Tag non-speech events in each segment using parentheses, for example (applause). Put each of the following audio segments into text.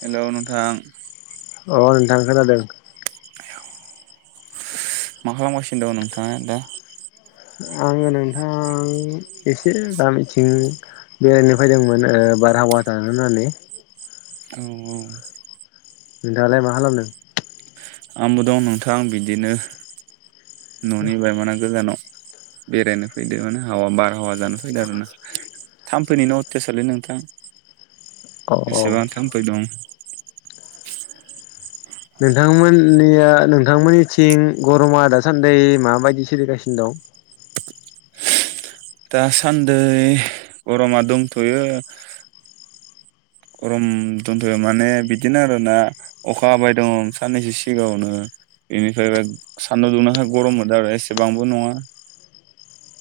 Hello नोंथां अ नोंथां खोनादों। मा खालामगासिनो दं नोंथाङा दा? आङो नोंथां एसे गामिथिं बेरायनो फैदोंमोन ओ बारहावा दानो होननानै। औ औ। नोंथाङालाय मा खालामदों? आंबो दं नोंथां बिदिनो ननि बायमाना गोजानाव। बेरायनो फैदो माने हावा बारहावा जानो फैदो आरोना। थामफैनिनो अथेसालै नोंथां औ औ एसेबां थाम्फै दं। नोंथांमोननिया नों नोंथांमोननिथिं गरमा दासान्दि माबायदि सोलिगासिनो दं? दासान्दै गरमा दंथयो। गरम दंथयो माने बिदिनो आरोना अखा हाबाय दं साननैसो सिगाङावनो बेनिफ्राय सान्दुं दुंनायखाय गरममोनदों आरो एसेबांबो नङा।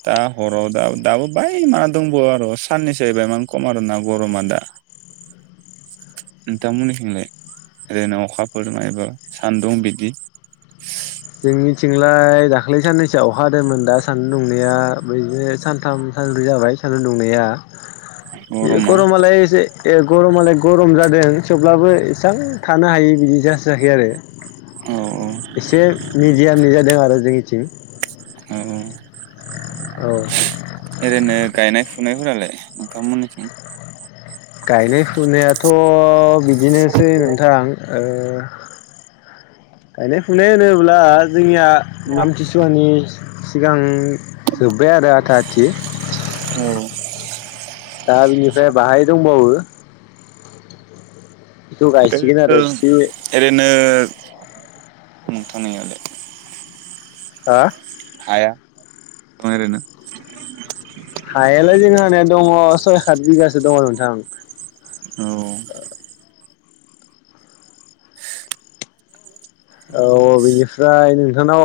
दा हराव दा दाबो बाय मा दंबावो आरो साननैसो बायमान खम आरोना गरमा दा। (inaudible) नोंथांमोननिथिंलाय ओरैनो अखाफोर मायबा सान्दुं बिदि लाय दाख्लै साननैसोआ अखा हादोंमोन दा सान्दुं दुंनाया बिदिनो सानथाम सानब्रै जाबाय सान दुंनाया (inaudible) बे गरमालाय एसे गरमालाय गरम जादों थेवब्लाबो इसां थानो हायि बिदि जासोयाखै आरो। औ औ। एसे मिडियामनि जादों आरो जोंनिथिं। औ औ ओरैनो गायनाय फुनायफोरालाय नोंथांमोननिथिं गायनाय फुनायाथ बिदिनोसै नोंथां ओ गायनाय फुनाय होनोब्ला जोंनिया आामथिसुवानि सिगां जोब्बाय आरो आथा आथि (inaudible) दा बिनिफ्राय बाहाय दंबावो बेखौ बे गायसिगोन ओ आरो बे ओरैनो नोंथांनियालाय हा हाया? दं ओरैनो हायालाय जोंहानिया दङ' सय खात बिगासो दंङ' नोंथां। औ औ बिनिफ्राय नोंथांनाव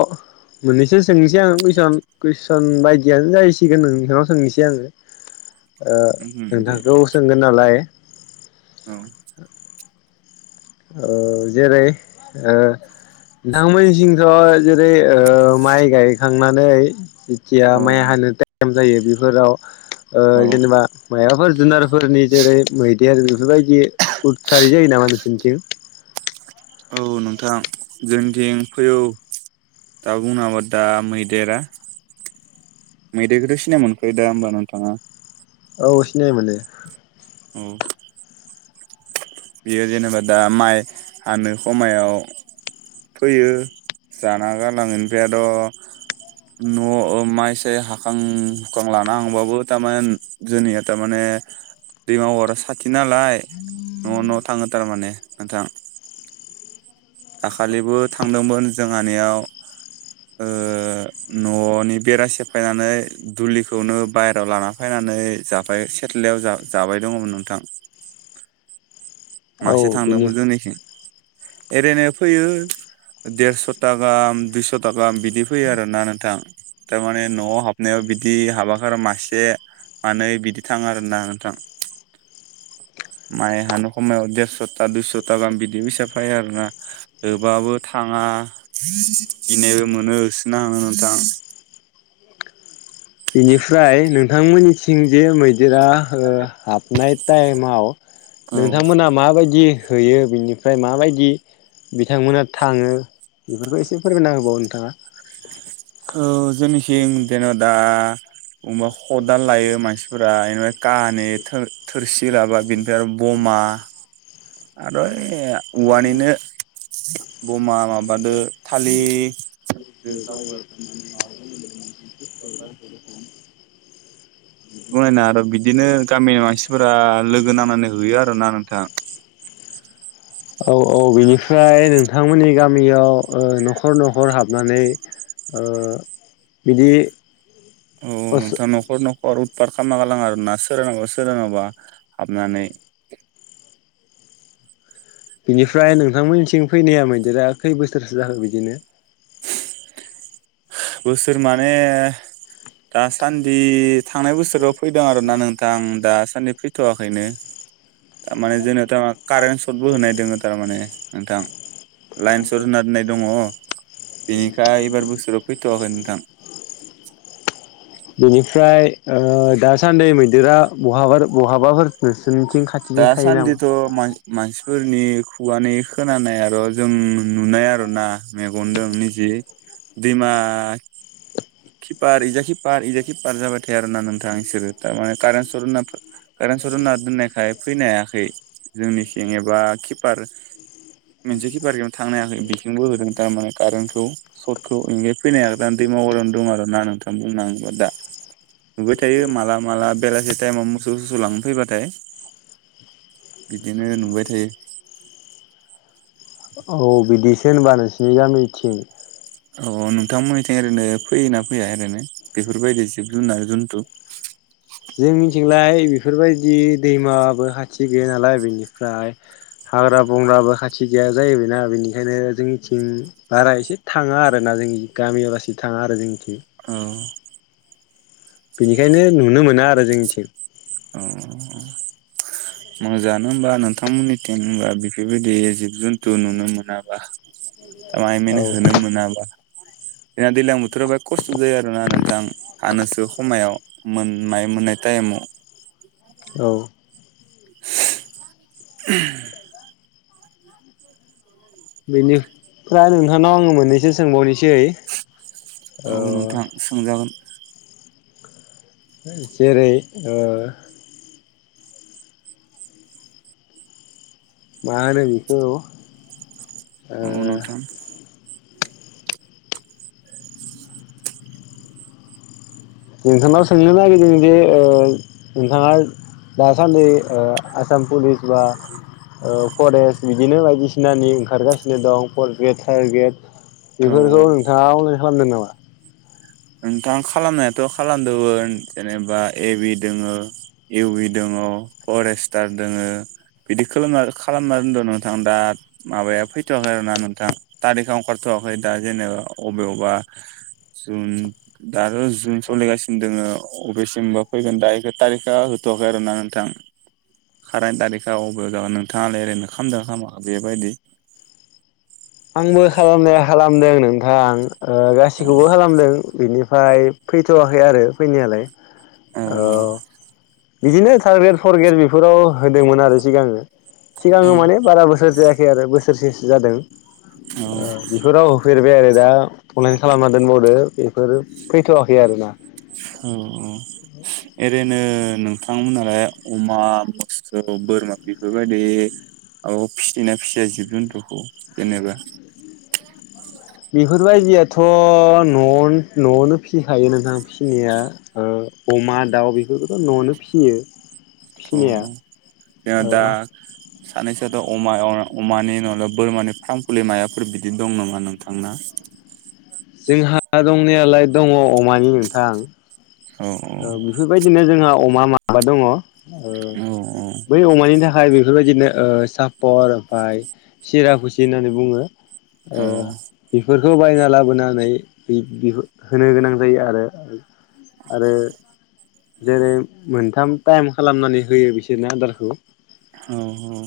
मोननैसो सोंनोसै आङो कुइसन कुइसन बायदियानो जाहैसिगोन नों नोंसनाव सोंनोसै आङो (inaudible) ओ उम दे नोंथांखौ सोंगोन नालाय औ औ औ जेरै ओ नोंथांमोनसिंथ' जेरै ओ माइ गायखांनानै खिया माइ औ हानो टाइम जायो बेफोराव ओ औ जेनेबा माबाफोर जुनारफोरनि जेरै मैदेर बेफोरबायदि उदखारि जायो नामा नोंसिनथिं? औ नोंथां जोंनिथिं फै औ दा बुंनबा दा मैदेरा मैदेरखौथ' सिनाय मोनखायो दा होमबा नोंथाङा? औ सिनायमोनो औ बियो जेनेबा दा माइ हानो खमायाव फैयो जाना गारलाङो (unintelligible) न' ओ माइसे हाखां हुखां लाना हांबाबो थारमाने जोंनिया थारमाने दैमा बरा साथि नालाय न' न' थाङो थारमाने नोंथां। दाखालिबो थांदोंमोन जोंहानियाव ओ न'नि बेरा सेफायनानै दुलिखौनो बाहेरायाव लाना फैना नानै जाफाय सेथलायाव जाबाय दङ'मोन नोंथां। औ मासे बिनि थांदोंमोन जोंनिथिं एरायनो फैयो देरस' था गाहाम दुइस' था गाहाम बिदि फैयो आरो ना नोंथां थारमाने न'आव हाबनायाव बिदि हाबाखार मासे मानै बिदि थांङो आरोना नोंथां। माइहानो हमायाव देरस'था दुइस'था गाहाम बिदि फैसा फायो आरोना होबाबो थांङा गिनायबो मोनो होसोनो आं नोंथां बेनिफ्राय नोंथांमोननिथिं जे मै जेरा ओ हाबनाय टाइमाव औ नोंथांमोना माबायदि होयो बिनिफ्राय माबायदि बिथांमोना थाङो बेफोरखौ एसे फोरमायना होबावो नोंथाङा। औ जोंनिसिं जेन' दा बबा खदाल लायो मानसिफोरा बेनिफ्राय कानै थोरसि लाबा बिनिफ्राय आरो बमा मा आरो औवानिनो बमा माबादो थालिर (inaudible) (inaudible) बुनायना आरो बिदिनो गामिनि मानसिफोरा लोगो नांनानै होयो आरोना नोंथां। (inaudible) औ औ बेनिफ्राय नोंथांमोननि गा मियाव ओ न'खर न'खर हाबनानै ओ बिदि औ अस नोंथां न'खर नख र उदफार खालामना गालांङो आरोना सोरनावबा सोरनावबा हाबनानै बिनिफ्राय नोंथांमोननिथिं फैनाया मैदेरा खै बोसोरसो जाखो बिदिनो? बोसोर माने दासान्दि थांनाय बोसोराव फैदों आरोना नोंथां दासान्दि फैथवाखैनो थारमाने जोंनावथ कारेन्ट सर्टबो होनाय दोङो थारमाने नोंथां लाइन सत होनना दोननाय दङ बेनिखाय एबार बोसोर फैथवाखै नोंथां बेनिफ्राय ओ दासान्दि मैदेरा बहाफोर बहाबाफोर नोंसोरनिथिं दा खाथिजों थायो नामा सान्दिथ मा-मानसि फोरनि खुगानि खोनानाय आर जों नुनाय आरो ना मेगनदों निजि। दैमा। किपार इज खि पार इज कि पार जाबाय थायो आरो ना नोंथां इसोरो थारमाने कारेन सरत हो सर्त दोननायखाय फैनो हायाखै जोंनिथिं एबा किपार मोनसे किपारजों थांनो हायाखै बिथिंबो होदों थारमाने कारेन्टखौ सटखौ इनिखाय फैनो हायाखै दां दैमा दं आरो ना नोंथां बुंनांगौ दा। नुबाय थायो माला-माला बेलासि टायेमाव मोसौ-सोसौ लांनो फैबाथाय। बिदिनो नुबाय थायो। औ बिदिसो होनबा नोंसिनि गामिथिं। अ नोंथांमोननिथिं ओरैनो फैयोना फैया ओरैनो बेफोरबायदि जिब-जुनार जुनथु? जोंनिथिंलाय बेफोरबायदि दैमाबो खाथि गैया नालाय बेनिफ्राय हाग्रा-बंग्राबो खाथि गैया जाहैबाय ना बेनिखायनो जोंनिथिं बारा एसे थाङा आरो ना जोंनि गामियावलासि थाङा आरो जों औ। बेनिखायनो नुनो मोना आरो जोंनिथिं। औ। मोजाङानो होमबा नोंथांमोननिथिं होनबा बेफोरबायदि जिब-जुन्थु नुनो मोनाबा। (unintelligible) होनो औ मोनाबा। जाहा दैज्लां बोथोराव बिरात खस्थ जायो आरो ना नोंथां हानोसो खमायाव मोन माइ मोननाय टायेमाव। (inaudible) बेनि फ्राय नोंथांनाव आङो मोननैसो सोंबावनि? सै ओ। औ नोंथां सोंजागोन जेरै ओ मा होनो बिखौ? औ नोंथां। नोंथांनाव सोंनो नागिरदों जे ओ नोंथांङा दासान्दि ओ आसाम पुलिस बा ओ फरेस्ट बिदिनो बायदिसि नानि ओंखारगासिनो दं फर्थ ग्रेड थार्द ग्रेड औ बेफोरखौ नोंथाङा अनलाइन खालामदों नामा? नोंथां खालामनायाथ खालामदोंमोन जेनेबा ए बि दोङो। इउ बि दङ फरेस्टार दोङो। बिदि खालाना खालामना दोनदों नोंथां दा माबाया फैथ'शवाखै आरोोना नोंथां थारिखा ओंखारथ (unintelligible) दा जेनेबा अबेयावबा जुन दाथ जुन सलिगासिनो दोङो अबेसिमबा फैगोन दा एखो थारिकआ होथवाखै। आरोना नोंथां। कारेन्ट तारिखा अबेयाव जागोन नोंथाङालाय ओरैनो खालामामदों ना खामाखै बेबायदि? आंबो खालामनाया खालामदों नोंथां ओ औ गासैखौबो खालामदों बेनि फ्राय फैथवाखै आरो फैनायालाय। औ बिदिनो थार्द ग्रेड फर्थ ग्रेड बेफोराव होदोंमोन आरो सिगांङो। सिगांङो माने बारा बोसोर जायाखै आरो बोसोरसेसो जादों। औ ओ बेफोराव होफेरबाय आरो दा अनलाइन खालामना दोनबावदों बेफोर फैथ'वाखै आरो ना? औ औ ए रैनो नोंथांमोनालाय अमा, मोसौ, बोरमा बेफोरबायदि औ फिसिनाया फिसियो जिब-जन्थुखौ जेनेबा बेफोरबायदियाथ' न' न'आवनो फिसिखायो नोंथां फिनाया ओ अमा, दाउ बेफोरखौथ' न'आवनो फिसियो। अ फिसिनाया जोङो ओ दा सानैसोआथ' अमा अमानि नङाला बोरमानि फारमफुलि मायाफोर बिदि दं नामा नोंथांना। (inaudible) जोंहा दंनायालाय दङ अमानि नोंथां औ बेफोरबायदिनो जोंहा अमा माबा दङ। ओ औ बै अमानि थाखाय बेफोरबायदिनो ओ सापर ओमफ्राय सिरा खुसि होननानै बुङो ओ औ औ बेफोरखौ बायना लाबोनानै बि होनो गोनां जायो आरो आरो जेरै मोनथाम टाइम खालामनानै होयो बिसोरनो आदारखौ औ औ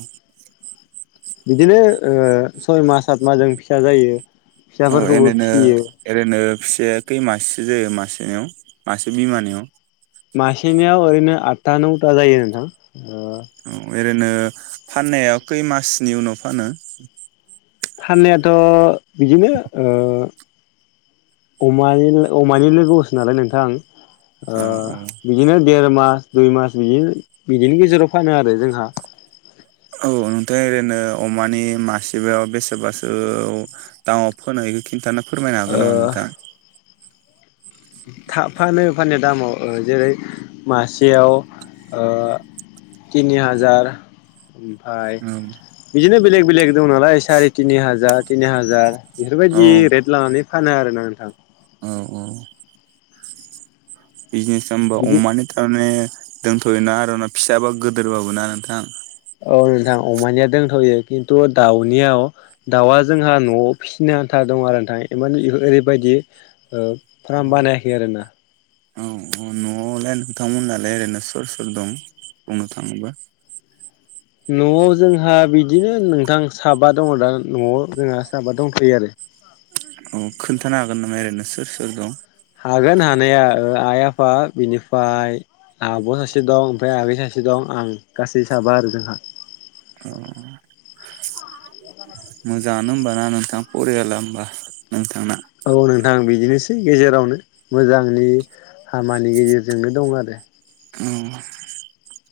बिदिनो ओ सय मास सात मासजों फिसा जायो। औ फिसाफोरखौबो एरैनो फिसियो एरैनो फिसाया खै मासेसो जायो मासेनियाव मासे बिमानियाव मासेनियाव ओरैनो आठथा नौथा जायो नोंथां औ ओरैनो फाननायाव खै मासनि उनाव फानो फाननायाथ' बिदिनो ओ अमानि अमानि लोगोसो नालाय नोंथां ओ औ औ बिदिनो देर मास दुइ मास बिदि बिदिनि गेजेराव फानो आरो जोंहा (inaudible) औ नोंथां ओरैनो अमानि मासेबायाव बेसेबासो दामाव फोनायखौ खिन्थानो फोरमायनो हागोन नामा नोंथां। थाब फानो फाननाया दामाव जेरै मासेयाव ओ तिनि हाजार ओमफाय औ बिदिनो बेलेग बेलेग दं नालाय साराय तिनि हाजार तिनि हाजार औ बेफोरबायदि रेट लानानै फानो आरोना नोंथां। औ औ बिजनेस खालामबा बिदि अमानि थाराने दोनथ'योना आरा फिसाबा गोदोरबाबोना नोंथां। औ नोंथां अमानिया दोनथ'यो खिन्थु दाउनियाव दाउआ जोंहा न'आव फिसिनो आन्था दं आरो नोंथां मानि ओरैबायदि ओ फार्म बानायाखै आरोना औ औ न'आव (unintelligible) ओरैनो सोर सोर दं बुंनो थाङोब्ला न'आव जोंहा बि दिनो नोंथां साबा दङ दा न'आव जोंहा साबा दंखायो आरो औ खोन्थानो हागोन नामा ओरैनो सोर सोर दं। हागोन हानाया ओ आइ आफा बिनिफ्राय आब' सासे दं ओमफ्राय आगै सासे दं आं गासै साबा आरो जोंहा औ मोजाङानो होमबाना नोंथां फरियाला होमबा नों औ नोंथां बिदिनोसै गेजेरावनो मोजांनि हामानि गेजेरजोंनो दं आरो औ